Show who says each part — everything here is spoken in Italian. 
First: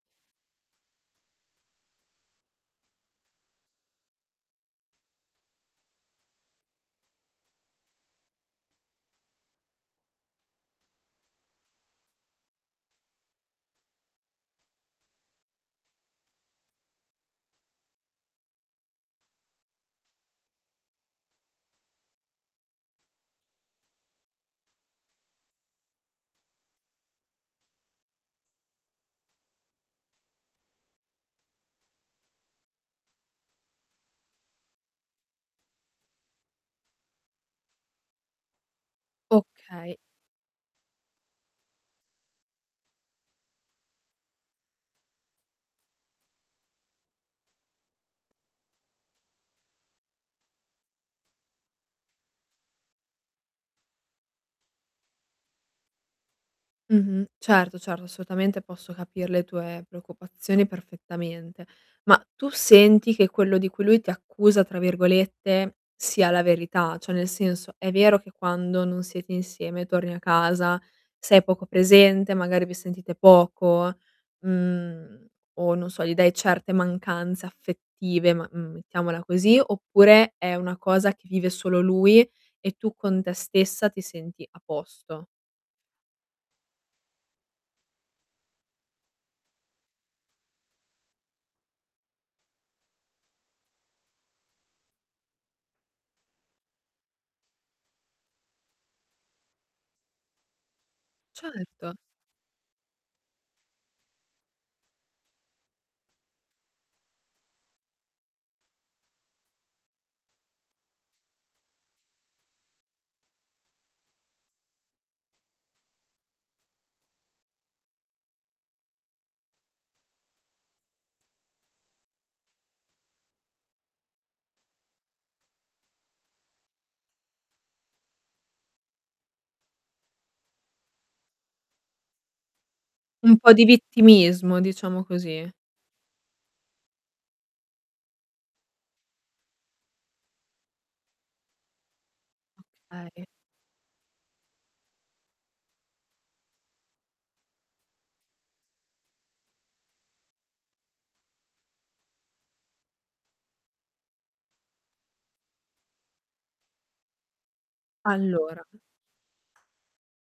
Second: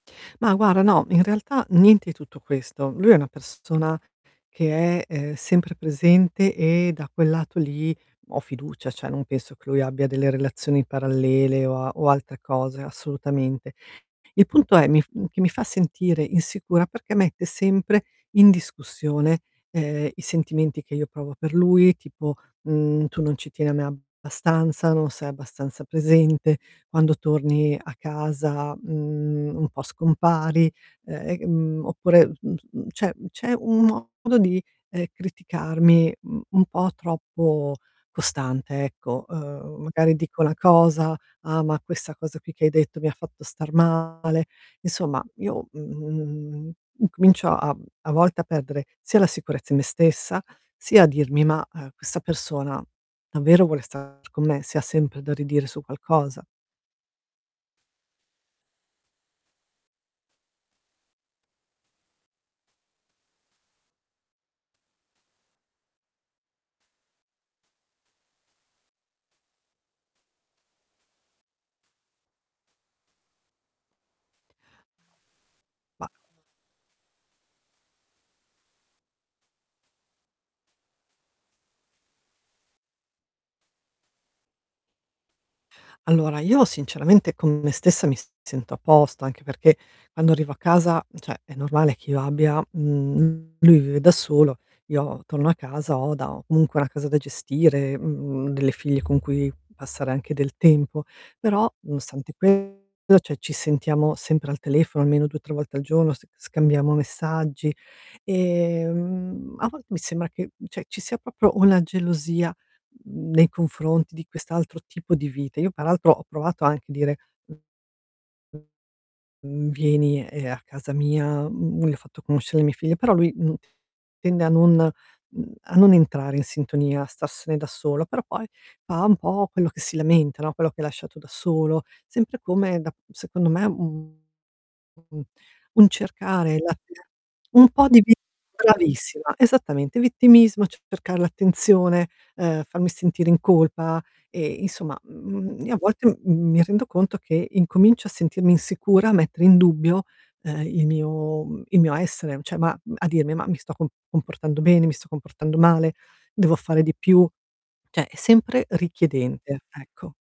Speaker 1: Ma guarda no, in realtà niente i tutto questo. Lui è una persona, che è, ehm, sempre presente e da quel lato lì ho fiducia, cioè non penso che lui abbia delle relazioni parallele o a o altre cose, assolutamente. Il punto è: mi f mhmm, che mi fa sentire insicura, perché mette sempre in discussione, ehm, i sentimenti che io provo per lui, tipo, mhmm: "Tu non ci tieni abbastanza, non sei abbastanza presente, quando torni a casa, mhmm, un po' scompari". Ehm, e mhmm, oppure, mhmm, mhmm, c'è c'è un modo di, ehm, criticarmi, uhm, un po' troppo costante, ecco. Ehm,
Speaker 2: Okay.
Speaker 1: magari dico una cosa: "Ah, ma questa cosa qui che hai detto mi fatto star male". Insomma io, mhmm, incomincio a a volte a perdere sia la sicurezza in me stessa, sia a dirmi: "Ma, ehm, questa persona davvero vuole stare con me, se ha sempre da ridire su qualcosa?".
Speaker 2: Mh-mh, certo certo, assolutamente, posso capir le tue preoccupazioni perfettamente. Ma tu senti che quello di cui lui ti "accusa" tra virgolette sia la verità? Cioè nel senso: è vero che quando non siete insieme torni a casa, sei poco presente, magari vi sentite poco, mhmm, o non so,
Speaker 1: Mah.
Speaker 2: gli dai certe mancanze affettive, ma mhmm, mettiamola così, oppure è una cosa che vive solo lui e tu con te stessa ti senti a posto?
Speaker 1: Allora, io sinceramente, con me stessa mi sento a posto, anche perché quando arrivo a casa, cioè è normale che io abbia mhmm, lui vive da solo, io torno a casa, ho da ho comunque una casa da gestire, mhmm, delle figlie con cui passare anche del tempo, però
Speaker 2: Certo.
Speaker 1: nonostante questo, cioè ci sentiamo sempre al telefono almeno 2, 3 volte al giorno, s scambiamo messaggi. Ehm, a volte mi sembra che cioè ci sia proprio una gelosia, mhmm, nei confronti di quest'altro tipo di vita. Io peraltro ho provato anche a dire mhmm: "Vieni, ehm, a casa mia", uhm, gli ho fatto conoscere mia figlia però lui n tende a non mhmm, a non entrare in sintonia, a starsene da solo, però poi fa un po' quello che si lamenta, no, quello che hai lasciato da solo, sempre come da
Speaker 2: Un
Speaker 1: secondo
Speaker 2: po'
Speaker 1: me,
Speaker 2: di
Speaker 1: un
Speaker 2: vittimismo, diciamo
Speaker 1: u-
Speaker 2: così.
Speaker 1: un cercare la [unintelligible] un po' di vi bravissima, esattamente. Vittimismo, c cercare l'attenzione, ehm, farmi
Speaker 2: Okay.
Speaker 1: sentire in colpa, e insomma, mhmm, io a volte, mhmm, mi rendo conto che incomincio a sentirmi insicura, a mettere in dubbio, ehm, il mio mhmm, il mio essere, cioè ma uhm, a dirmi :"Ma mi sto co comportando bene? Mi sto comportando male? Devo fare di più?" cioè è
Speaker 2: Allora
Speaker 1: sempre richiedente, ecco.